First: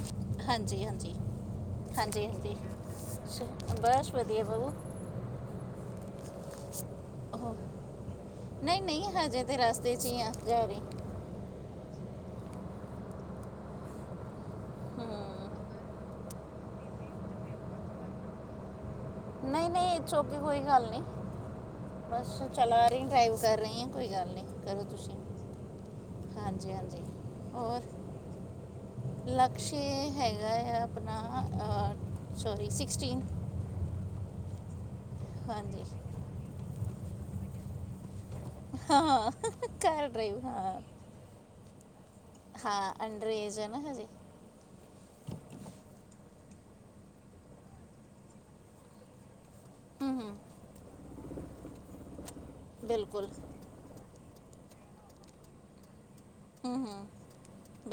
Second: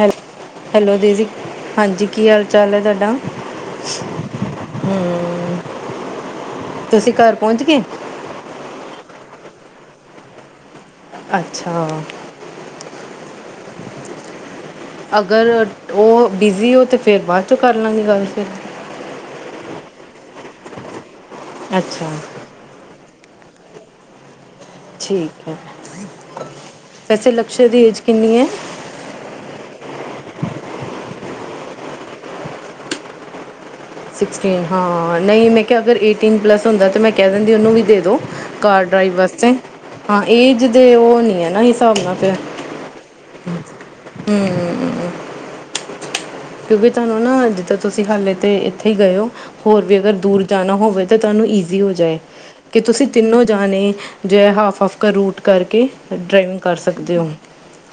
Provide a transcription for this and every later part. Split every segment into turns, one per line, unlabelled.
ਹੈਲ
ਹਾਂਜੀ
ਹੈਲੋ
ਹਾਂਜੀ
ਦੀਦੀ ਹਾਂਜੀ ਕੀ ਹਾਲ ਚਾਲ ਹੈ ਤੁਹਾਡਾ
ਸ਼- ਬਸ ਵਧੀਆ ਬਾਬੂ
ਹਮ ਤੁਸੀਂ ਘਰ
ਉਹ
ਪਹੁੰਚ ਗ
ਨਹੀਂ ਨਹੀਂ ਹਜੇ ਤੇ ਰਸਤੇ ਚ ਹੀ ਆ ਜਾਹੀ
ਅੱਛਾ ਅਗਰ
ਹੂੰ
ਉਹ ਬਿਜ਼ੀ ਹੋ ਤਾਂ ਫਿਰ ਬਾਅਦ ਚੋਂ ਕਰ ਲਵਗੇ ਗੱਲ ਫਿਰ
ਨਹੀਂ ਨਹੀਂ ਇਹ ਚੌੱਕੀ ਕੋਈ ਗੱਲ ਨਹੀਂ ਅੱਛਾ ਚਲਾ ਡਰਾਈਵ ਕਰ ਰਹੀ ਹ ਕੋਈ ਗੱਲ ਨਹੀਂੀ
ਠੀਕ ਹੈ
ਹਾਂਜੀ
ਵੈਸੇ ਲਕਸ਼ੇ ਦੀ ਏਜ ਕਿੰਨੀ ਹੈ
ਲਕਸ਼ ਹੈਗਾ ਆ ਆਪਣਾ ਸੋਰੀ ਸਿਕਸਟੀਨ
ਸਕਨ ਹਾਂ ਨਹੀਂ ਮੈਂ ਕਿਹਾ ਅਗਰ ਏਟੀਨ ਪਲੱਸ ਹੁੰਦਾ ਤਾਂ ਮੈਂ ਕਿਹਾ ਕਹਿ ਦਿੰਦੀ ਉਹਨੂੰ ਵੀ ਦੇ ਦਿਉ ਕਾਰ
ਹਾਂ
ਡਰਾਈਵ ਵਾਸਤੇ
ਕਾਰ
ਹਾਂ
ਡਰਾਈਵ
ਏਜ ਦੇ ਉਹ ਨੀ ਹੈ ਨਾ ਤਮਾਂ
ਹਾਂ, ਅੰਡਰ ਏਜ ਐਨਾ ਹਜੇ।
ਕਿਉਂਕਿ ਤੁਹਾਨੂੰ ਨਾ ਜਿੱਦਾਂ ਤੁਸੀਂ ਹਾਲੇ ਤੇ ਇੱਥੇ ਈ ਗਏ ਔ। ਹੋਰ ਵੀ
ਹੂੰ
ਅਗਰ
ਹੂੰ
ਦੂਰ ਜਾਣਾ ਹੋਵੇ ਤਾਂ ਤੁਹਾਨੂੰ ਈਜ਼ੀ ਹੋ ਜਾਏ। ਕਿ ਤੁਸੀਂ
ਬਿਲਕੁਲ
ਤਿੰਨੋ ਜਾਣੇ ਜੈ ਹਾਫ ਆਫ ਕਾ ਰੂਟ ਕਰਕੇ ਫੇਰ ਡਰਾਈਵਿੰਗ
ਹੂੰ
ਕਰ
ਹੂੰ
ਸਕਦੇ ਔ,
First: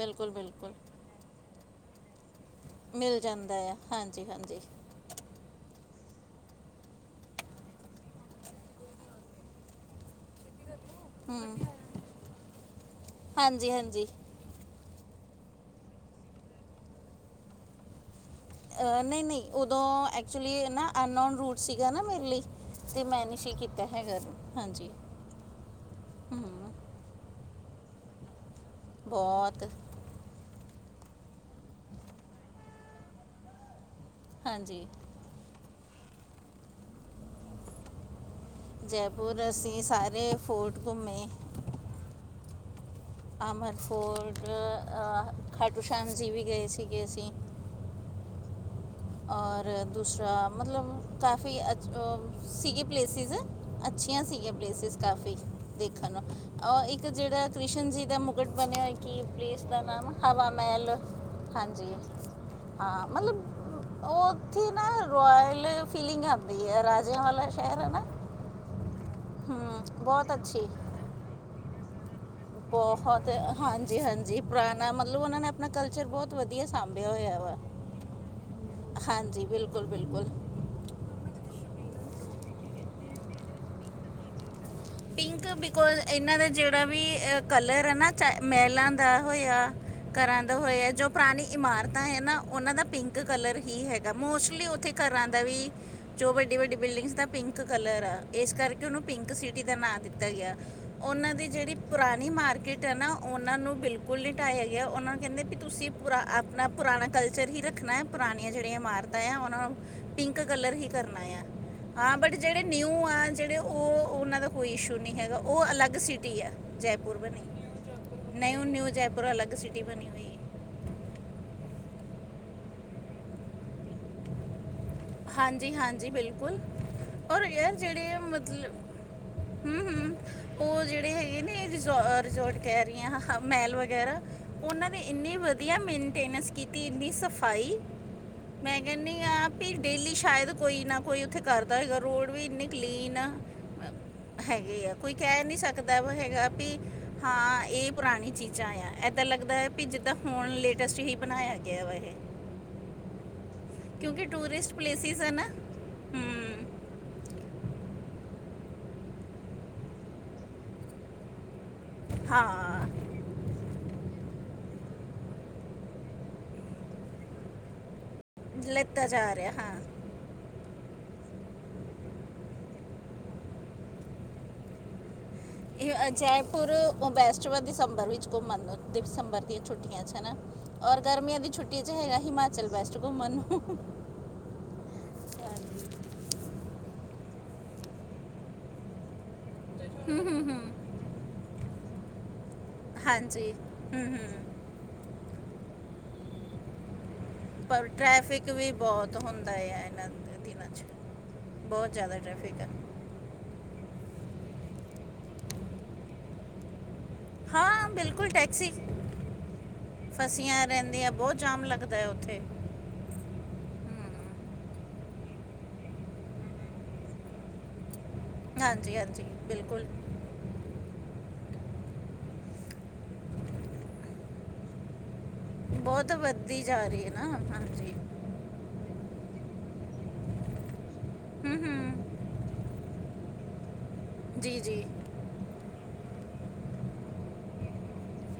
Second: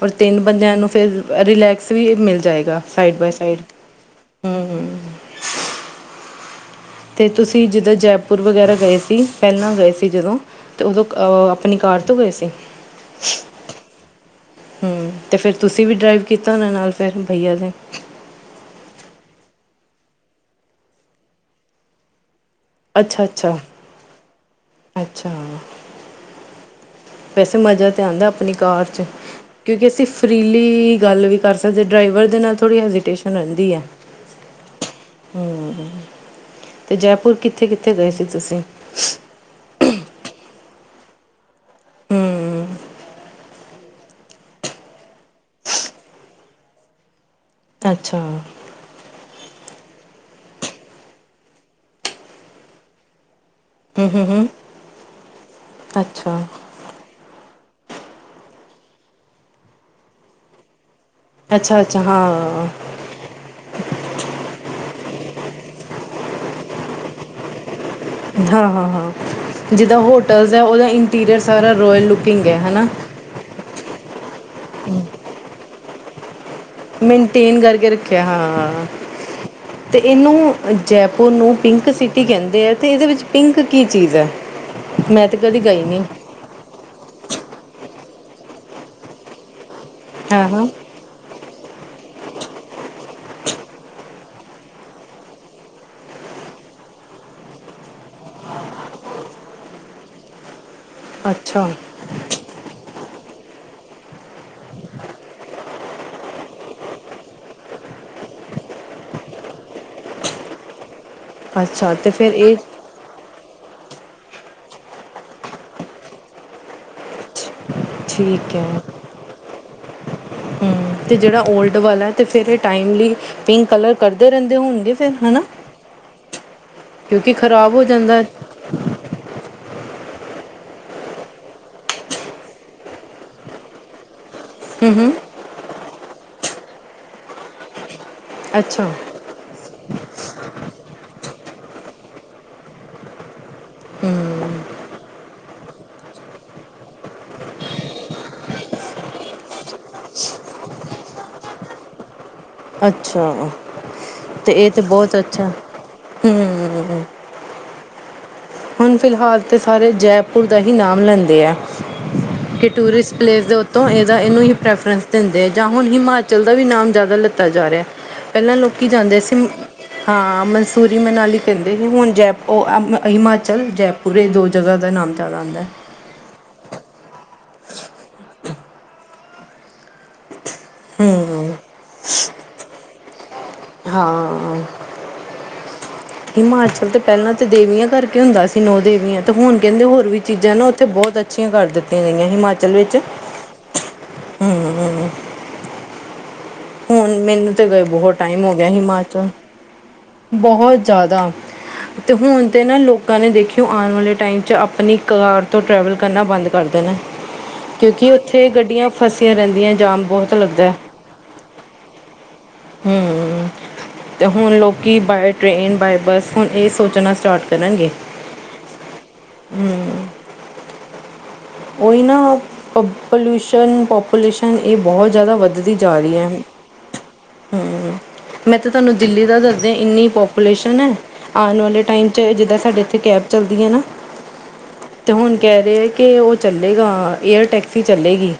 ਪਰ ਤਿੰਨ
ਬਿਲਕੁਲ
ਬੰਦਿਆਂ ਨੂੰ ਫੇਰ ਅ ਰਿਲੈਕ ਫ੍ਰੀ ਮਿਲ ਜਾਏਗਾ ਸਾਈਡ ਬਾਏ ਸ
ਦੈ ਆ ਹਾਂਜੀ ਹਾਂਜੀ।
ਤੇ ਤੁਸੀਂ ਜਿੱਦਾਂ ਜੈਪੁਰ ਵਗੈਰਾ ਗਏ ਸੀ, ਪੈਲਾਂ ਗਏ ਸੀ ਜਦੋਂ ਤੇ ਉਦੋ ਅਹ
ਹੂੰ
ਅਪਣੀ ਕਾਰ ਤੋਂ ਗਏ ਸੀ?
ਹਾਂਜੀ ਹਾਂਜੀ
ਹੂੰ, ਤੇ ਫੇਰ ਤੁਸੀਂ ਵੀ ਡਰਾਈਵ ਕੀਤਾ ਹੋਣੈ ਨਾਲ ਫੇਰ ਭਈਆ ਦੇ।
ਅਹ ਨਹੀਂ ਨਹੀਂ ਉਦੋਂ ਐਕਚੁਲੀ ਨਾ ਅਨਨੋਨ ਰੂਟ ਸੀਗਾ ਨਾ ਮੇਰੇ ਲਈ। ਤੇ
ਅੱਛਾ
ਮੈਂ ਨੀ ਸੀ
ਅੱਛਾ
ਕੀਤਾ ਹੈਗਾ, ਹਾਂਜੀ
ਅੱਛਾ
ਹੂੰ।
ਵੈਸੇ ਮਜ਼ਾ ਤੇ ਆਂਦੈ। ਅਪਣੀ ਕਾਰ ਚ
ਬਹੁਤ
ਕਿਉਂਕਿ ਅਸੀਂ ਫਰੀ ਲੀ ਗੱਲ ਵੀ ਕਰ ਸਕਦੇ ਡਰਾਈਵਰ ਦੇ ਨਾਲ ਥੋੜੀ ਹੈਜੀਟੇਸ਼ਨ ਰੈੰਦੀ ਐ।
ਹਾਂਜੀ
ਹੂੰ। ਤੇ ਜੈਪੁਰ ਕਿੱਥੇ ਕਿੱਥੇ ਗਏ ਸੀ। ਤੁਸੀਂ
ਜੈਪੁਰ ਅਸੀਂ ਸਾਰੇ ਫੋਰਟ ਘੁੰਮੇ
ਹੂੰ।
ਅਮਰ ਫੋਰਟ ਅ ਖਾਟੂ ਸ਼ਾਮ ਜੀ ਵੀ ਗਏ ਸੀਗੇ ਅਸੀਂ।
ਅੱਛਾ।
ਔਰ ਦੂਸਰਾ ਮਤਲਬ ਕਾਫ਼ੀ ਅਛ ਸੀਗੇ ਪਲੇਸਿਸ।
ਹੂੰ
ਅੱਛੀਆਂ
ਹੂੰ ਹੂੰ
ਸੀਗੀਆਂ ਪਲੇਸਿਸ ਕਾਫ਼ੀ ਦੇਖਣ ਨੂੰ।
ਅੱਛਾ
ਅਹ ਇੱਕ ਜੇੜਾ ਕ੍ਰਿਸ਼ਨ ਜੀ ਦਾ ਮੁਕਟ ਬਣਿਆ ਹੋਇਆ ਕਿ ਪਲੇਸ ਦਾ ਨਾਮ ਹਵਾ ਮੈਲ।
ਅੱਛਾ
ਹਾਂਜੀ
ਅੱਛਾ ਹਾਂ
ਹਾਂ, ਮਤਲਬ ਔਥੇ ਨਾ ਰੋਇਲ ਫੀਲਿੰਗ ਆਦੀ ਐ, ਰਾਜੇਆ ਵਾਲਾ ਸੈ਼ਰ ਐ ਨਾ।
ਹਾਂ ਹਾਂ ਹਾਂ,
ਹਮ
ਜਿੱਦਾਂ
ਬਹੁਤ
ਹੋਟਲਸ ਹੈ ਓਦਾ ਇੰਟੀਰੀਅਰ ਸਾਰਾ ਰੋਇਲ ਲੂਕ
ਬਹੌਤ ਹਾਂਜੀ ਹਾਂਜੀ, ਪੁਰਾਣਾ ਮਤਲਬ ਓਨਾਂ ਨੇ ਅਪਣਾ ਕਲ ਤੋੜ ਦੇਣੇ
ਮੇਨਟੇਨ ਕਰਕੇ ਰੱਖਿਆ ਹਾਂ
ਹਾਂਜੀ ਬਿਲਕੁਲ
ਤੇ
ਬਿਲਕੁਲ
ਇਹਨੂੰ ਜੈਪੁਰ ਨੂੰ ਪਿੰਕ ਸਿਟੀ ਕਹਿੰਦੇ ਤੇ ਇਹਦੇ ਵਿੱਚ ਪਿੰਕ ਕੀ ਚੀਜ਼ ਹੈ ਮੈਂ ਤਾਂ
ਪਿੰਕ
ਕਦੀ ਗਈ
ਬਿਕੋਜ
ਨਹੀਂ
ਇਹਨਾਂ ਦਾ ਜਿਹੜਾ ਵੀ ਕਲਰ ਹੈ ਨਾ ਚ ਮਹਿਲਾਂ ਦਾ ਹੋਇਆ ਕਰਨ
ਹਾਂ
ਦੇ
ਹਾਂ
ਹੋਏ ਹੈ ਜੋ ਪੁਰਾਣੀ ਇਮਾਰਤਾਂ ਹੈ ਨਾ ਉਹਨਾਂ ਦਾ ਪਿੰਕ ਕਲਰ ਹੀ ਹੈਗਾ ਮੋਸਟਲੀ ਉੱਥੇ ਘਰਾਂ ਦਾ ਵੀ ਜੋ ਵੱਡੀ ਵੱਡੀ ਬਿਲਡਿੰਗਸ ਦਾ ਪਿੰਕ ਕਲਰ ਆ ਇਸ ਕਰਕੇ ਉਹਨੂੰ ਪਿੰਕ ਸੀ ਟੀ ਦਾ ਨਾਂ ਦਿੱਤਾ ਗਿਆ ਉਹਨਾਂ ਦੀ
ਅੱਛਾ
ਜਿਹੜੀ ਪੁਰਾਣੀ ਮਾਰਕੀਟ ਹੈ ਨਾ ਉਹਨਾਂ ਨੂੰ ਬਿਲਕੁਲ ਨਹੀਂ ਢਾਇਆ ਗਿਆ ਉਹਨਾਂ ਨੂੰ ਕਹਿੰਦੇ ਵੀ ਤੁਸੀਂ ਪੁਰਾ ਆਪਣਾ ਪੁਰਾਣਾ ਕਲਚਰ ਹੀ ਰੱਖਣਾ ਹੈ ਪੁਰਾਣੀਆਂ ਜਿਹੜੀਆਂ ਇਮਾਰਤਾਂ ਆ ਉਹਨਾਂ ਨੂੰ ਪਿੰਕ ਕਲਰ ਹੀ ਕਰ
ਅੱਛਾ ਅਤੇ
ਹਾਂ
ਫਿਰ
ਬਟ
ਇਹ
ਜਹੜੇ ਨਿਊ ਆ ਜਿਹੜੇ ਉਹ ਉਹਨਾਂ ਦਾ ਕੋਈ ਇਸ਼ੂ ਨਹੀਂ ਹੈਗਾ ਉਹ ਅਲੱਗ ਸਿਟੀ ਆ ਜੈਪੁਰ ਬਣੀ
ਠੀਕ
ਨਹੀਂ ਉਹ
ਹੈ
ਨਿਊ ਜੈਪੁਰ ਅਲੱਗ ਸਿਟੀ ਬਣੀ ਹੋਈ ਹੈ
ਹਮ ਤੇ ਜਿਹੜਾ ਓਲਡ ਵਾਲਾ ਤੇ ਫੇਿਰ ਟਾਈਮਲੀ ਪਿੰਕ ਕਲਰ ਕਰਦੇ ਰਹਿੰਦੇ ਹੁੰਗੇ
ਹਾਂਜੀ ਹਾਂਜੀ ਬਿਲਕੁਲ
ਕਿਉਂਕਿ
ਔਰ
ਖ਼ਰਾਬ
ਯਾਰ
ਹੋ
ਜਿਹੜੇ
ਜਾਂਦਾ
ਮਤਲਬ ਹਮ-ਹਮ ਉਹ ਜਿਹੜੇ ਹੈਗੇ ਨੇ ਰਿਜੋਰਟ ਕਹਿ ਰਹੀ ਆ ਮਾਲ ਵਗੈਰਾ ਉਹਨਾਂ ਨੇ ਇੰਨੇ ਵਧਆ ਵਧੀਆ ਮੇਨਟੇਨੈਂਸ ਕੀਤੀ ਇਹਦੀ ਸਫਾਈ ਮੈਂ
ਅੱਛਾ
ਕਹਿੰਦੀ ਆਪ ਡੇਲੀ ਸ਼ਾਇਦ ਕੋਈ ਨਾ ਕੋਈ ਉੱਥੇ ਕਰਦਾ ਹੋਏਗਾ ਰੋਡ ਵੀ ਇੰਨੇ ਕਲੀਨ ਆ। ਹੈਗੀ ਆ। ਕੋਈ ਕਹਿ ਨਹੀਂ ਸਕਦਾ ਵਾ ਹੈਗਾ ਵੀ ਹਾਂ ਇਹ ਪੁਰਾਣੀ ਚੀਜ਼ਾਂ ਆ। ਇੱਦਾਂ ਲੱਗਦਾ ਹੈ ਵੀ ਜਿੱਦਾਂ ਹੁਣ ਲੇਟੈਸਟ ਹੀ ਬਣਾਇਆ ਗਿਆ ਵਾ ਇਹ।
ਅੱਛਾ।
ਕਿਉਂਕਿ
ਤੇ ਇਹ
ਟੂਰਿਸਟ
ਤਾਂ ਬਹੁਤ
ਪਲੇਸਿਸ ਹੈ ਨਾ
ਅੱਛਾ
ਹਮ
ਹੂੰ। ਹੁਣ ਫਿਲਹਾਲ ਤੇ ਸਾਰੇ ਜੈਪੁਰ ਦਾ ਹੀ ਨਾਮ ਲੈਂਦੇ ਆ। ਕਿ
ਹਾਂ
ਟੁਰਿਸਟ ਪਲੇਸ ਦੇ ਉਤੋਂ ਇਹਦਾ ਇਹਨੂੰ ਹੀ ਪ੍ਰਿਫਰੇਂਸ ਦਿੰਦੇ ਜਾਂ ਹੁਣ ਹਿਮਾਚਲ ਦਾ ਵੀ ਨਾਮ ਜ਼ਿਆਦਾ ਲਿੱਤਾ ਜਾ ਰਿਹਾ। ਪਹਿਲਾਂ ਲੋਕੀ
ਲੱਤਾ
ਜਾਂਦੇ
ਜਾ
ਸੀ।
ਰਿਹਾ ਹਾਂ
ਹਾਂ ਮਨਸੂਰੀ ਮਨਾਲੀ ਕਹਿੰਦੇ ਸੀ ਹੁਣ ਜੈਪੂਰ ਹਿਮਾ ਚਲ ਜੈਪੁਰ ਇਹ ਦੋ ਜਗ੍ਹਾ ਦਾ ਨਾਮ ਆਉਂਦਾ
ਇਹ ਅਜੈ ਫ ਬੈਸਟ ਦਸੰਬਰ ਵਿੱਚ ਘੁੰਮਣ ਦਸੰਬਰ ਦੀਆਂ ਛੁੱਟੀਆਂ ਚ ਹਨਾ। ਔਰ
ਹਮ
ਗਰਮੀਆਂ ਦੀ ਛੁੱਟੀ ਚ ਹੈਗਾ ਹਿਮਾਚਲ ਵੈਸਟ ਘੁੰਮਣ ਨੂੰ ਹਮ
ਹਾਂ ਹਿਮਾਚਲ ਤੇ ਪਹਿਲਾਂ ਤੇ ਦੇਵੀਆਂ ਕਰਕੇ ਹੁੰਦਾ ਸੀ ਨੌ ਦੇਵੀਆਂ ਤੇ ਹੁਣ ਕਹਿੰਦੇ ਹੋਰ ਵੀ
ਹਮ
ਚੀਜ਼ਾਂ ਨਾ
ਹਮ
ਉੱਥੇ ਬਹੁਤ ਅੱਛੀਆਂ ਕਰ ਦਿੱਤੀਆਂ ਗਈਆਂ ਹਿਮਾਚਲ ਵਿੱਚ
ਹਾਂਜੀ ਹੂੰ
ਹੂੰ। ਹੁਣ ਮੈਨੂੰ ਤੇ ਗਏ
ਪਰ
ਬਹੁਤ ਟਾਈਮ
ਟ੍ਰੈਫਿਕ
ਹੋ ਗਿਆ
ਵੀ ਬਹੁਤ
ਹਿਮਾਚਲ
ਹੁੰਦਾ ਹੈ ਇਹਨਾਂ ਦਿਨਾਂ 'ਚ
ਬਹੁਤ ਜ਼ਿਆਦਾ
ਬਹੁਤ
ਤੇ
ਜ਼ਿਆਦਾ
ਹੁਣ
ਟ੍ਰੈਫਿਕ
ਤੇ
ਹੈ
ਨਾ ਲੋਕਾਂ ਨੇ ਦੇਖਿਓ ਆਣ ਵਾਲੇ ਟਾਈਮ ਚ ਆਪਣੀ ਕਾਰ ਤੋਂ ਟ੍ਰੈਵਲ ਕਰਨਾ ਬੰਦ ਕਰਦੇ ਨੇ।
ਹਾਂ
ਕਿਉਂਕਿ
ਬਿਲਕੁਲ
ਉੱਥੇ
ਟੈਕਸੀ
ਗੱਡੀਆਂ ਫਸੀਆਂ ਰਹਿੰਦੀਆਂ ਜਾਮ ਬਹੁਤ ਲੱਗਦਾ ਐ।
ਦਾ ਐ ਉੱਥੇ।
ਹੂੰ ਤੇ
ਹੂੰ।
ਹੁਣ ਲੋਕੀ ਬਾਏ ਟ੍ਰਰੇਨ ਬਾਏ ਬੱਸ ਹੁਣ ਏ ਸੋਚਣਾ ਸਟਾਰਟ ਕਰਨਗੇ।
ਹਾਂਜੀ-ਹਾਂਜੀ ਬਿਲਕੁੱਲ।
ਉਹੀ ਨਾ ਪ ਪੌਲੀਊਸ਼ਨ ਪੋਪੂਲੇਸ਼ਨ ਏ ਬਹੁਤ ਜ਼ਿਆਦਾ ਵੱਧਦੀ ਜਾ
ਬਹੁਤ
ਰਹੀ ਐ।
ਵੱਧਦੀ ਜਾ ਰਹੀ ਹੈ ਨਾ ਹਾਂਜੀ
ਹੂੰ ਮੈਂ ਤਾਂ ਤੁਹਾਨੂੰ ਦਿੱਲੀ ਦਾ ਦੱਸਦੇ ਇੰਨੀ ਪੋਪੂਲੇਸ਼ਨ ਐ।
ਹੂੰ
ਆਣ ਵਾਲੇ ਟਾਈਮ ਚ
ਹੂੰ
ਜਿੱਦਾਂ ਸਾਡੇ ਇੱਥੇ ਕੈਬ ਚੱਲਦੀ ਐ ਨਾ
ਜੀ ਜੀ
ਤੇ ਹੁਣ ਕਹਿ ਰਹੇ ਆ ਕਿ ਏ ਉਹ ਚੱਲੇਗਾ ਏਅਰ ਟੈਕਸੀ ਚੱਲੇਗੀ।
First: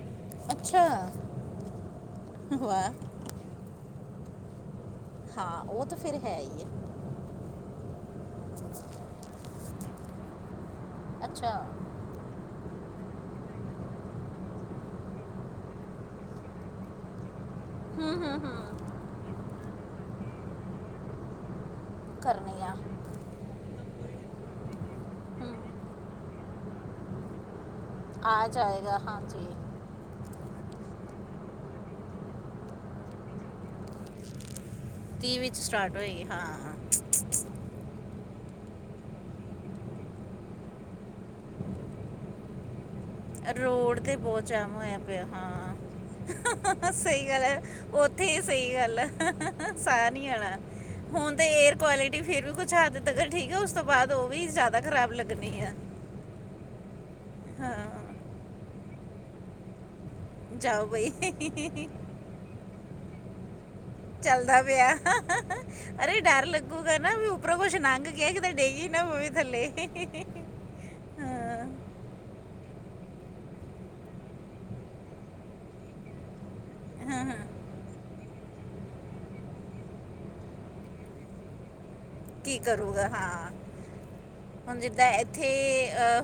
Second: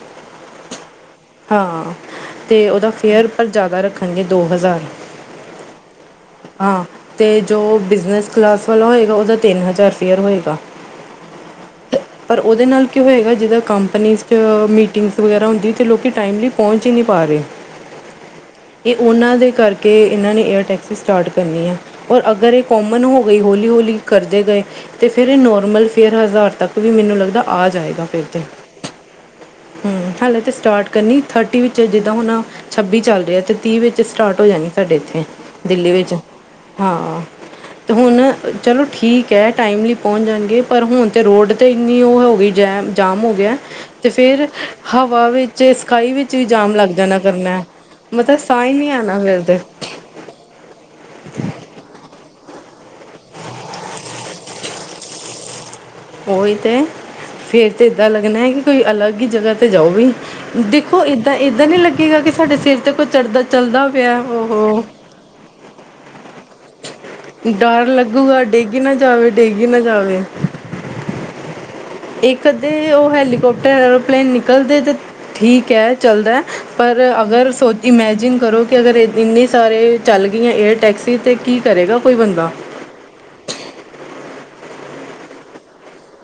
ਅੱਛਾ
ਹਾਂ ਤੇ ਉਹਦਾ
ਵਾਹ
ਫੇਅਰ ਜ਼ਿਆਦਾ ਰੱਖਣਗੇ ਦੋ ਹਜ਼ਾਰ
ਹਾਂ ਉਹ ਤਾਂ ਫਿਰ ਹੈ ਹੀ
ਹਾਂ ਤੇ ਜੋ ਬਿਜਨਸ ਕਲਾਸ ਵਾਲਾ ਹੋਏਗਾ ਉਹਦਾ ਤਿੰਨ ਹਜ਼ਾਰ ਫੇਅਰ ਹੋਏਗਾ।
ਹੈ ਅੱਛਾ
ਪਰ ਉਹਦੇ ਨਾਲ ਕੀ ਹੋਏਗਾ ਜ ਕੰਪਨੀ ਚ ਮੀਟਿੰਗਸ ਵਗੈਰਾ ਹੁੰਦੀ ਤੇ ਲੋਕ ਟਾਈਮਲੀ ਪਹੁੰਚ ਈ ਨੀ ਪਾ ਰੇ
ਹੂੰ ਹੂੰ ਹੂੰ
ਏ ਓਨਾਂ ਦੇ ਕਰਕੇ ਏਨਾਂ ਨੇ ਏਅਰ ਟੈਕਸੀ ਸਟਾਰਟ ਕਰਨੀ ਆ ਔਰ ਅਗਰ ਏ
ਕਰਨੀ ਆ
ਕੋਮਨ ਹੋ ਗਈ ਹੌਲੀ ਹੌਲੀ ਕਰਦੇ ਗਏ ਤੇ ਫਿਰ ਏ
ਹੂੰ
ਨੋਰਮਲ ਫਿਰ ਹਜ਼ਾਰ ਤੱਕ ਵੀ ਮੈਨੂੰ ਲੱਗਦਾ ਆ ਜਾਏਗਾ ਫਿਰ ਤੇ
ਆ ਜਾਏਗਾ ਹਾਂਜੀ
ਹੂੰ ਹਾਲੇ ਤੇ ਸਟਾਰਟ ਕਰਨੀ ਥਰਟੀ ਵਿੱਚ ਜਿੱਦਾ ਹੁਣ ਛੱਬੀ ਚੱਲ ਰਿਆ ਤੇ ਤੀਹ ਵਿੱਚ ਸਟਾਰਟ ਹੋ ਜਾਣੀ। ਸਾਡੇ ਇੱਥੇ
ਵਿੱਚ
ਦਿੱਲੀ
ਸਟਾਰਟ
ਵਿੱਚ
ਹੋਏਗੀ
ਹਾਂ ਤੇ ਹੁਣ ਚਲੋ ਠੀਕ ਐ ਟਾਈਮਲੀ ਪੌਂਚ ਜਾਣਗੇ ਪਰ ਹੁਣ ਤੇ ਰੋਡ ਤੇ ਇੰਨੀ ਓ ਹੋ ਗਈ ਜੈਮ ਜਾਮ ਹੋ ਗਿਆ
ਰੋਡ
ਤੇ
ਬਹੁਤ
ਫਿਰ
ਜਾਮ ਹੋਇਆ ਪਿਆ
ਹਵਾ ਵਿੱਚ
ਹਾਂ
ਸਕਾਈ ਵਿੱਚ ਵੀ ਜਾਮ ਲੱਗ ਜਾਣਾ ਕਰਨਾ
ਓਥੇ
ਮਤਲਬ
ਈ
ਸਾਹ ਹੀ
ਸਹੀ
ਨਹੀਂ
ਗੱਲ ਐ
ਆਣਾ ਫਿਰ ਤੇ
ਸਾਹ ਨੀ ਆਣਾ ਹੁਣ ਤੇ ਏਅਰ ਕੁਆਲਿਟੀ ਫਿਰ ਕੁੱਛ ਹੱਦ ਤੱਕ ਠੀਕ ਆ ਉਸ ਤੋਂ ਬਾਦ ਓ ਵੀ ਜ਼ਿਆਦਾ ਖ਼ਰਾਬ ਲੱਗਣੀ ਆ
ਓਹੀ ਤੇ ਫਿਰ ਇਹਦਾ ਤੇ
ਹਾਂ
ਏਦਾਂ ਲੱਗਣਾ ਐ ਕਿ ਕੋਈ ਅਲੱਗ ਹੀ ਜਗਾ 'ਤੇ ਜਾਓ ਵੀ
ਜਾਓ
ਦੇਖੋ
ਬਈ
ਏਦਾਂ ਏਦਾਂ ਨਹੀਂ ਲੱਗੇਗਾ ਕਿ ਸਾਡੇ ਸਿਰ ਤੇ ਕੋਈ ਚੜ੍ਹਦਾ ਚੱਲਦਾ ਪਿਆ
ਚੱਲਦਾ
ਉਹ
ਪਿਆ ਅਰੇ ਡਰ ਲੱਗਦਾ ਗ ਕਰਨਾ ਵੀ ਉੱਪਰੋਂ ਕੁੱਛ ਨੰਘ ਕੇ ਕਿਤੇ ਡੇਗੀ ਨਾ
ਜਾਵੇ
ਪਵੇ ਥੱਲੇ
ਡੇਗੀ ਨਾ ਜਾਵੇ
ਹਾਂ
ਇੱਕ ਅੱਧੇ ਉਹ ਹੈਲੀਕੋਪਟਰ ਐਰੋਪਲੇਨ ਨਿਕਲਦੇ ਤੇ ਠੀਕ ਹੈ ਚੱਲਦਾ ਪਰ ਅਗਰ ਸੋਚ ਇਮੈਜਿਨ ਕਰੋ। ਕਿ ਅਗਰ ਇੰਨ ਨੀ ਸਾਰੇ ਚੱਲ ਗਈਆਂ ਏਅਰ ਟੈਕਸੀ ਤਾਂ ਕੀ ਕਰੇਗਾ। ਕੋਈ ਬੰਦਾ
ਕੀ ਕਰੂਗਾ ਹਾਂ। ਹੁਣ ਜਿੱਦਾਂ ਇੱਥੇ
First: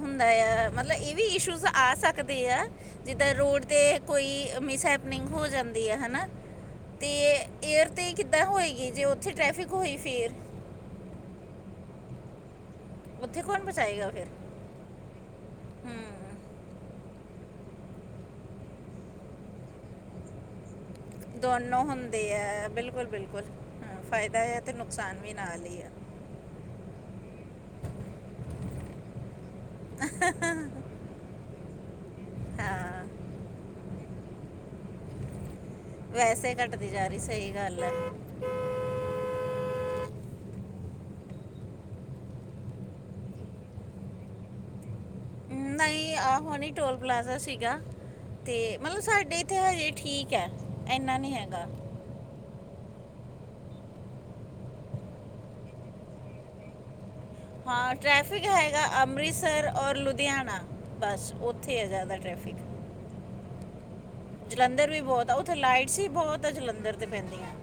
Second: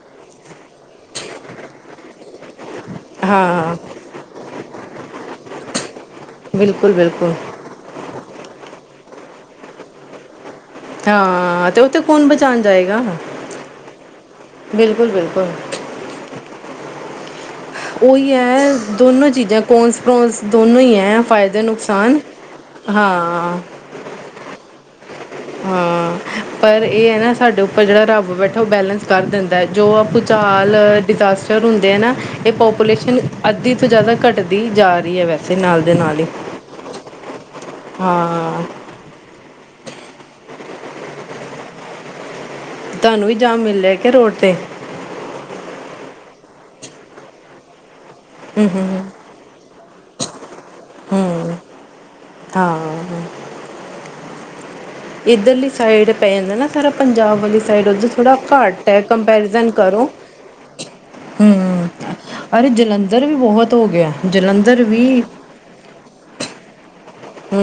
ਹੁੰਦਾ ਆ ਮਤਲਬ ਇਹ ਵੀ ਇਸ਼ੂਜ਼ ਆ ਸਕਦੇ ਆ। ਜਿੱਦਾਂ ਰੋਡ
ਹਾਂ
ਤੇ ਕੋਈ ਮਿਸ ਹੈ। ਨਿੰਗ ਹੋ ਜਾਂਦੀ ਹੈ ਹਨ ਹੈ ਨਾ
ਬਿਲਕੁਲ
ਤੇ
ਬਿਲਕੁਲ
ਏਅਰ ਤੇ ਕਿੱਦਾਂ ਹੋਏਗੀ ਜੇ ਉੱਥੇ ਟਰੈਫਿਕ ਹੋਈ ਫਿਰ
ਹਾਂ ਤੇ ਉੱਥੇ ਕੌਣ ਬਚਾ। ਜਾਏਗਾ।
ਉੱਥੇ ਕੌਣ ਬਚਾਏਗਾ ਫਿਰ
ਬਿਲਕੁਲ ਬਿਲਕੁਲ
ਹੂੰ
ਉਹ ਹੀ ਹੈ ਦੋਨੋਂ ਚੀਜ਼ਾਂ ਕੋਂਸ ਪ੍ਰੋਂਸ ਦੋਨੋਂ ਹੀ ਹੈ। ਫਾਇਦੇ
ਦੋਨੋ
ਨੁਕਸਾਨ
ਹੁੰਦੇ ਆ ਬਿਲਕੁਲ- ਬਿਲਕੁਲ
ਹਾਂ
ਹਮ ਫਾਇਦਾ ਤੇ ਨੁਕਸਾਨ ਵੀ ਨਾਲ ਹੀ ਆ
ਹਾਂ, ਪਰ ਏ ਐ ਨਾ ਸਾਡੇ ਉੱਪਰ ਜਿਹੜਾ ਰੱਬ ਬੈਠਾ ਓ ਬੈਲਂਸ ਕਰ ਦੇਂਦਾ ਜੋ ਭੂਚਾਲ, ਡਿਜ਼ਾਸਟਰ ਹੂ [inaudible] ਏਹ
ਹਾਂ
ਪੋਪੂਲੇਸ਼ਨ ਅੱਧੀ ਤੋ ਜੈਦਾ ਘੱਟਦੀ ਜਾ ਰਹੀ ਏ ਵੈਸੇ ਨਾਲ ਦੇ ਨਾਲ ਹੀ
ਵੈਸੇ ਕੱਟਦੀ ਜਾ ਰੀ ਸਹੀ ਗੱਲ ਐ।
ਹਾਂ ਤੋਆਨੂੰ ਵੀ ਜਾਮ ਮਿਲਆ ਕਿ ਰੋਡ ਤੇ
ਨਈ ਆ ਹੁਨੀ ਟੋਲ ਪਲਾਜ਼ਾ ਸੀਗਾ। ਤੇ
ਹੂੰ
ਮਲਬ
ਹੂੰ
ਸਾਡੇ ਏਥੇ ਹਜੇ ਠੀਕ ਐ। ਏਨਾ
ਹੂੰ
ਨੀ
ਹੂੰ
ਹੈਗਾ
ਹਾਂ ਏਧਰ ਲੀ ਸਾਈਡ ਪੈ ਜਾਂਦਾ ਨਾ ਸਾਰਾ ਪੰਜਾਬ ਵਾਲੀ ਸਾਈਡ
ਹਾਂ
ਉਧਰ ਥੋੜਾ
ਟ੍ਰੈਫਿਕ ਹੈਗਾ
ਕਾੱਟ ਐ
ਅੰਮ੍ਰਿਤਸਰ
ਕੰਪੈਰੀਜਨ
ਔਰ
ਕਰੋ।
ਲੁਧਿਆਣਾ ਬਸ ਉੱਥੇ ਹੈ
ਹੂੰ,
ਜ਼ਿਆਦਾ ਟ੍ਰੈਫਿਕ
ਅਰੇ ਜਲੰਧਰ ਵੀ ਬੋਹਤ ਹੋਗਆ ਜਲੰਧਰ ਵੀ
ਬਹੁਤ ਆ ਉੱਥੇ ਲਾਈਟਸ ਹੀ ਬਹੁਤ [unintelligible]
ਹੂੰ।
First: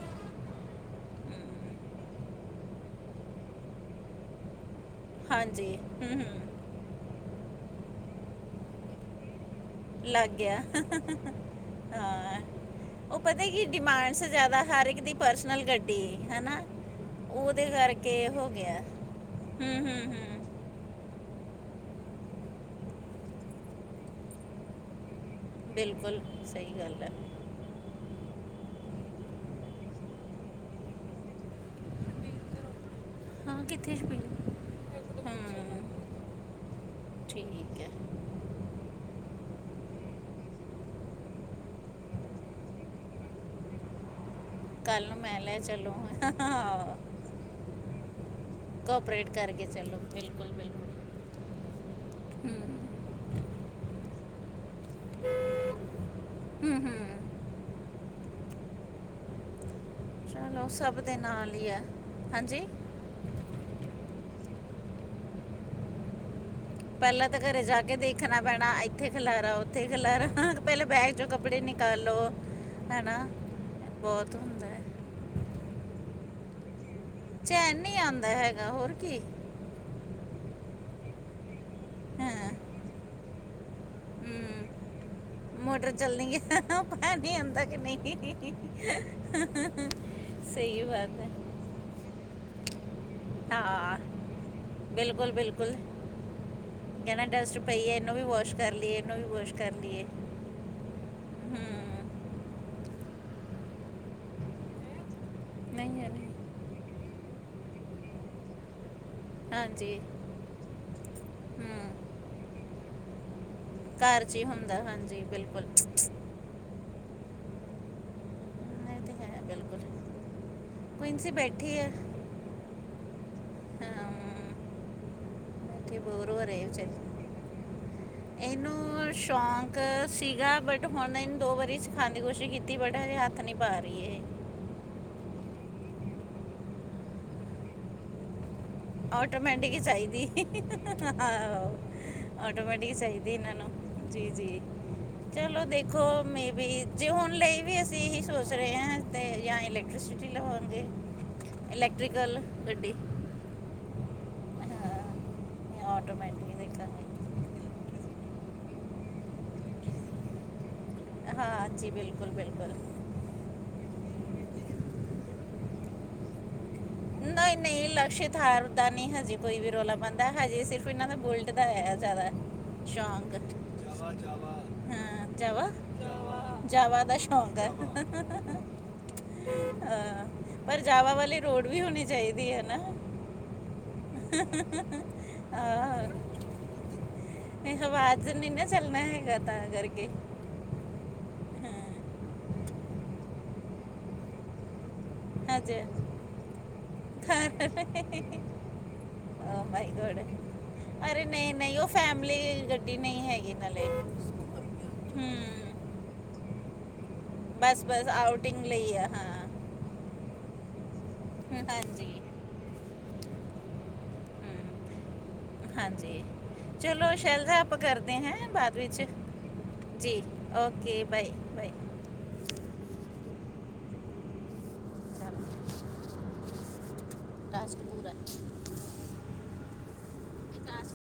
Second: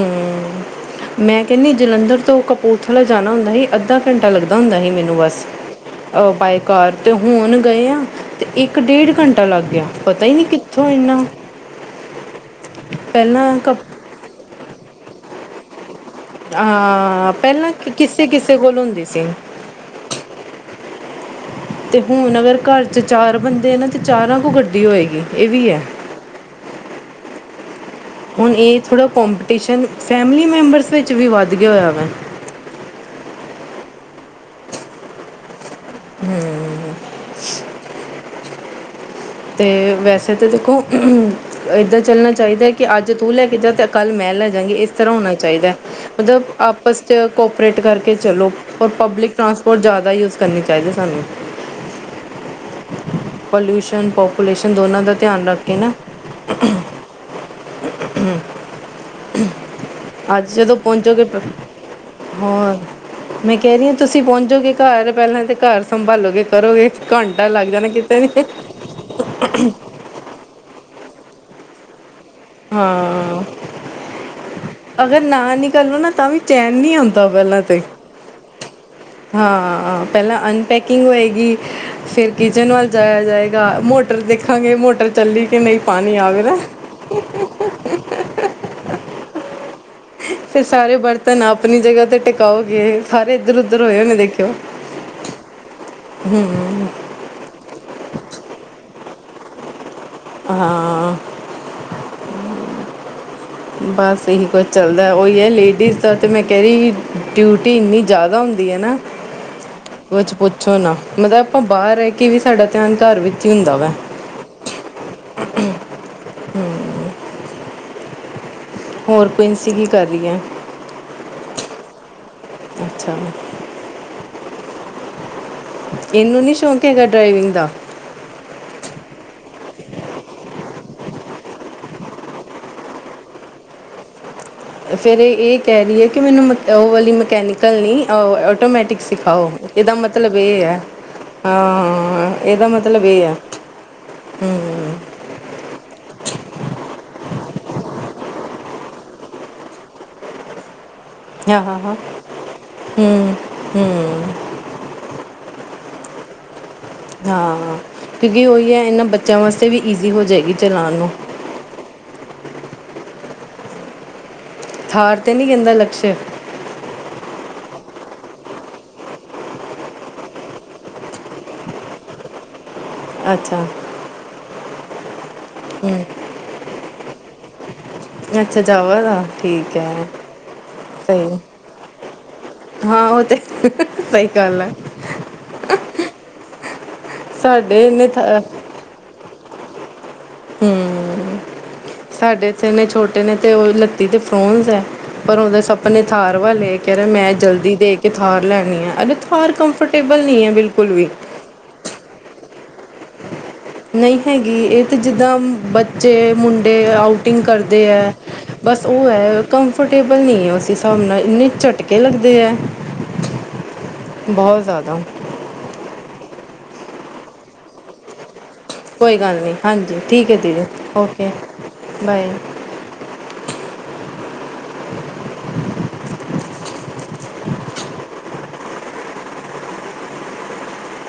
ਮੈਂ ਕੈਨੀ ਜਲੰਧਰ ਤੋ ਕਪੂਰਥਲਾ ਜਾਨਾ ਹੁੰਦਾ ਸੀ, ਅੱਧਾ ਘੰਟਾ ਲੱਗਦਾ ਹੁੰਦਾ ਸੀ। ਮੇਨੂੰ ਬਸ
ਹਾਂਜੀ ਹਮ ਹਮ
ਬਾਏ ਕਾਰ ਤੇ ਹੁਨ ਗਏ ਆਂ। ਤੇ ਏਕ ਡੇਢ [inaudible] ਪਤਾ
ਲੱਗ
ਹੀ ਨਹੀਂ
ਗੇਆ
ਕਿੱਥੋਂ ਇੰਨਾ
[unintelligible] ਹਾਂ ਓ ਪਤਾ
ਪਹਿਲਾਂ
ਕੀ
ਕ
ਡਿਮਾਂਡਸ ਜੈਦਾ ਹਰ ਇਕ ਦੀ ਪਰਸਨਲ ਗੱਡੀ। ਹੈਨਾ
ਹਾਂ
ਓਦੇ
ਪਹਿਲਾਂ
ਕਰਕੇ
ਕਿਸੇ
ਹੋ
ਕਿਸੇ
ਗੇਆ।
ਕੋਲ ਹੁੰਦੀ ਸੀ
ਹੂੰ, ਹੂੰ, ਹੂੰ
ਤੇ ਹੁਨ ਅਗਰ ਘਰ ਚ ਚਾਰ ਬੰਦੇ ਨਾ, ਤੇ ਚਾਰਾ ਕੋ ਗੱਡੀ ਹੋਏਗੀ। ਇਹ ਵੀ ਹੈ
ਬਿਲਕੁਲ ਸਹੀ ਗੱਲ। ਹੈ
ਹੁਨ ਏ ਥੋੜਾ ਕੋਪੀਟੀਸ਼ਨ ਫੈਮਲੀ ਮੈਂਬਰਸ ਵਿੱਚ ਵੀ ਵੱਧ ਗਿਆ [inaudible] ਵਾ।
ਹਾਂ ਕਿੱਥੇ [inaudible] ਹੂੰ।
ਹੂੰ। ਤੇ ਵੈਸੇ ਤੇ ਦੇਖੋ [unintelligible] ਏਦਾਂ ਚੱਲਨਾ ਚਾਈਦਾ ਕਿ ਅੱਜ ਤੂ ਲੈ ਕੇ ਜਾ ਤੇ ਕਲ ਮੈਂ ਲੈ ਏਸ
ਕੱਲ
ਤਰਾਂ
ਨੂੰ
ਹੋਨਾ
ਮੈਂ ਲੈ
ਚਾਈਦੈ,
ਚੱਲੂ
ਮਤਬ
ਹਾਂ
ਆਪਸ ਚ ਕੋਪਰੇਟ ਕਰਕੇ ਚਲੋ ਪਬਲਿਕ ਟਰਾਂਸਪੋਰਟ ਜੈਦਾ ਯੂਜ ਕਰਨੀ ਚਾਈਦੀ ਸਾਨੂੰ [inaudible] ਪੋਪੂਲੇਸ਼ਨ ਦੋਨਾਂ ਦਾ ਧਿਆਨ ਰੱਖ ਕੇ ਨਾ [unintelligible]
ਹੂੰ ਹੂੰ
[unintelligible] ਅਜ
ਚਲੋ
ਜਦੋ
ਸਭ ਦੇ
ਪੋਚੋਂਗੇ [inaudible]
ਨਾਲ ਹੀ ਆ ਹਾਂਜੀ
ਹੋਰ ਮੈ ਕੈ ਰੀ ਆਂ ਤੁਸੀ ਪੋਚੋਂਗੇ [inaudible] ਪਹਿਲਾਂ ਤਾਂ ਘਾਰ ਸੰਭਾਲੋਗੇ ਕਰੋਗੇ ਘੰਟਾ ਲੱਗ ਜਾਨਾ ਕਿਤੇ ਵੀ [unintelligible]
ਇਥੇ ਖਲਾਰਾ, ਓਥੇ ਖਲਾਰਾ ਪੈਲੇ ਬੈਗ ਜੋ ਕੱਪੜੇ ਨਿਕਾਲੋ ਹੈਨਾ
ਹਾਂ,
ਬਹੁਤ ਹੁੰਦਾ ਹੈ
ਅਗਰ ਨਾ [inaudible] ਤਾਂ ਵੀ ਚੈਨ ਨੀ ਆਂਦਾ ਪਹਿਲਾਂ
ਚੈਨ
ਤੇ,
ਨਹੀਂ ਆਉਂਦਾ ਹੈਗਾ ਹੋਰ ਕੀ
ਹਾਂ ਪਹਿਲਾਂ ਅਨਟੈਕ [inaudible] ਫੇਰ
ਹਾਂ
ਕਿਚਨ ਵਲ ਜਾਏਆ ਜਾਏ ਮੋਟਰ
ਹੂੰ
ਦੇਖਾਂਗੇ ਮੋਟਰ ਚੱਲੀ। ਕਿ ਨਹੀਂ ਪਾਣੀ ਆ ਵੇਗਾ
ਹਾਂਜੀ ਆਉਂਦਾ ਕਿ ਨਹੀਂ।
ਫ
ਸਹੀ
ਸਾਰੇ
ਬਾਤ ਹੈ
ਬਰਤਨ ਆਪਣੀ ਜਗ੍ਹਾ ਤੇ ਟਿਕਓਗੇ ਸਾਰੇ ਇੱਧਰ ਉਧਰ
ਹਾਂ
ਹੋਏ ਹੋ ਨੇ ਦੇਖਿਓ,
ਬਿਲਕੁਲ ਬਿਲਕੁਲ
ਹੂ।
ਉਨ੍ਹਾਂ ਨੂੰ ਵੀ ਵਾਸ਼ ਕਰ ਲਈਏ।
ਹਾਂ।
ਹੂ
ਬਸ ਇਹੀ ਕੁਝ ਚੱਲਦਾ ਐ। ਉਹਹੀ ਹੈ ਲੇਡੀਜ਼
ਨਹੀਂ ਹੈ
ਦਾ
ਨਹੀਂ
ਤਾਂ ਮੈਂ ਕਹਿ ਰਹੀ ਡਿਊ ਇੰਨੀ ਜ਼ਿਆਦਾ ਹੁੰਦੀ ਹੈ ਨਾ।
ਹਾਂਜੀ
ਕੁਛ ਪੁੱਛੋ ਨਾ ਮਤਲਬ ਆਪਾਂ
ਹੂੰ
ਬਾਹਰ ਰਹਿ ਕੇ ਵੀ ਸਾਡਾ ਧਿਆਨ। ਘਰ ਵਿੱਚ। ਹੀ ਹੁੰਦਾ ਵਾ
ਘਰ ਚ ਹੀ ਹੁੰਦਾ ਹਾਂਜੀ। ਬਿਲਕੁਲ। ਨਹੀਂ ਤੇ
ਹੋਰ
ਹੈ
ਪ੍ਰਿੰਸੀ
ਬਿਲਕੁਲ
ਕੀ ਕਰ ਰਹੀ ਹੈ,
ਕੁਇੰਸੀ ਬੈਠੀ ਹੈ
ਅੱਛਾ।
ਹਾਂ ਬੋਰ ਹੋ
ਇਹਨੂੰ ਨਹੀਂ
ਰਹੇ,
ਸ਼ੌਂਕ ਹੈਗਾ ਡਰਾਈਵਿੰਗ ਦਾ
ਇਹਨੂੰ ਸ਼ੌਕ ਸੀਗਾ ਬ ਹੁਣ ਏਨੂੰ ਦੋ ਵਾਰੀ ਸਿਖਾਣੇ ਦੀ ਕੋਸ਼ਿਸ਼ ਕੀਤੀ, ਬਟ ਹਜੇ ਹੱਥ ਨੀ ਪਾ ਰਹੀ ਇਹ।
ਫਿਰ ਇਹ ਕਹਿ ਰਹੀ ਹੈ ਕਿ ਮੈਨੂੰ ਮ ਉਹ ਵਾਲੀ ਮਕੈਨੀਕਲ ਨਹੀਂ ਔ
ਆਟੋਮੈਟਿਕ ਚਾਹੀਦੀ
ਹੈ ਹਾਂ ਇਹਦਾ
ਆਟੋਮੈਟਿਕ
ਮਤਲਬ ਇਹ
ਚਾਹੀਦੀ
ਹੈ
ਇਹਨਾਂ ਨੂੰ ਜੀ ਜੀ
ਹੂੰ
ਚਲੋ ਦੇਖੋ ਮੇਬੀ ਜੇ ਹੁਣ ਲਈ ਵੀ ਅਸੀਂ ਇਹੀ ਸੋਚ ਤੇ ਜਾਂ ਇਲੈਕਟ੍ਰੀਸਿਟੀ ਲਵਾਉਣਗੇ
ਆਹ ਹਾਂ ਹਾਂ ਹੂ ਹੂ
ਆਟੋਮੈਟਿਕਲੀ ਦੇਖਾਂ
ਹਾਂ ਕਿਉਂਕਿ ਉਹੀ ਹੈ ਇਹਨਾਂ ਬੱਚਿਆਂ ਵਾਸਤੇ ਵੀ ਈਜ਼ੀ ਹੋ ਜਾਏਗੀ। ਚਲਾਉਣ ਨੂੰ
ਹਾਂਜੀ ਬਿਲਕੁਲ ਬਿਲਕੁਲ
ਥਾਰ ਤੇ ਨਹੀਂ ਕਹਿੰਦਾ ਲਕਸ਼
ਨਹੀ ਨਹੀ ਲਕਸ਼ ਥਾਰ ਦਾ ਨੀ ਹਜੇ ਕੋਈ ਵੀ ਰੌਲਾ ਪਾਉਂਦਾ, ਹਜੇ ਸਿਰਫ ਇਹਨਾਂ ਦਾ ਬੁਲਟ ਦਾ ਹੈ ਜ਼ਿਆਦਾ। ਸ਼ੋਂਕ [unintelligible]
ਅੱਛਾ
ਹੂ ਜਾਵਾਂ
ਹੂੰ
ਜਾਵਾਂ ਨਸ਼ਾ ਹੁੰਦਾ ਐ।
ਅੱਛਾ ਜਾਵਾ ਦਾ ਠੀਕ ਹੈ,
ਹਾਂ, ਪਰ ਜਾਵਾ
ਸਹੀ।
ਵਾਲੀ ਰੋਡ ਵੀ ਹੋਣੀ ਚਾਹੀਦੀ ਹੈ ਨਾ,
ਹਾਂ ਉਹ ਤੇ ਸਹੀ ਗੱਲ ਹੈ
ਆਹੋ
ਸਾਡੇ ਇਹਨੇ
ਹਵਾ ਚ ਨੀ ਨਾ ਚੱਲਣਾ ਹੈਗਾ ਤਾਂ ਕਰ ਕੇ
ਹੂੰ ਸਾਡੇ ਇਥੇ ਇਨੇ ਛੋਟੇ ਨੇ ਤੇ ਉਹ ਲਿਤੀ ਤੇ ਫਰੋਨਸ ਹੈ। ਪਰ ਉਹਦੇ
ਹਾਂਜੀ
ਸਪਨੇ ਥਾਰ ਵਾਲੇ ਕਹਿ ਰਿਹਾ ਮੈਂ ਜਲਦੀ ਦੇ ਕੇ ਥਾਰ ਲੈਣੀ ਆ। ਅਰੇੇ Thar
oh my god
comfortable ਨਹੀਂ ਹੈ ਬਿਲਕੁਲ ਵੀ।
ਦੀ ਨਹੀਂ ਹੈਗੀ। ਨਾਲੇ
ਨਹੀਂ ਹੈਗੀ ਇਹ ਤੇ
ਹੂੰ
ਜਿੱਦਾਂ ਬੱਚੇ ਮੁੰ ਡੇ ਆਊ ਟਿੰਗ
ਬਸ
ਕਰਦੇ
ਬਸ
ਹੈ।
ਆਊਟਿੰਗ
ਬਸ
ਲਈ ਆ
ਉਹ ਹੈ
ਹਾਂ
ਕਮਫਰਟੇਬਲ ਨਹੀਂ ਹੈ ਉਹ [unintelligible] ਇੰਨੇ ਝਟਕੇ
ਹਾਂਜੀ
ਲੱਗਦੇ ਆ। ਬਹੁਤ
ਹਮ,
ਜ਼ਿਆਦਾ।
ਹਾਂਜੀ ਚਲੋ ਸ਼ੈਲ ਦਾ ਆਪਾਂ ਕਰਦੇ ਹੈਂ।
ਕੋਈ ਗੱਲ ਨਹੀਂ ਹਾਂਜੀ ਠੀਕ ਹੈ ਦੀਦੀ
bye
okay
bye
bye.
Task ਪੂਰਾ।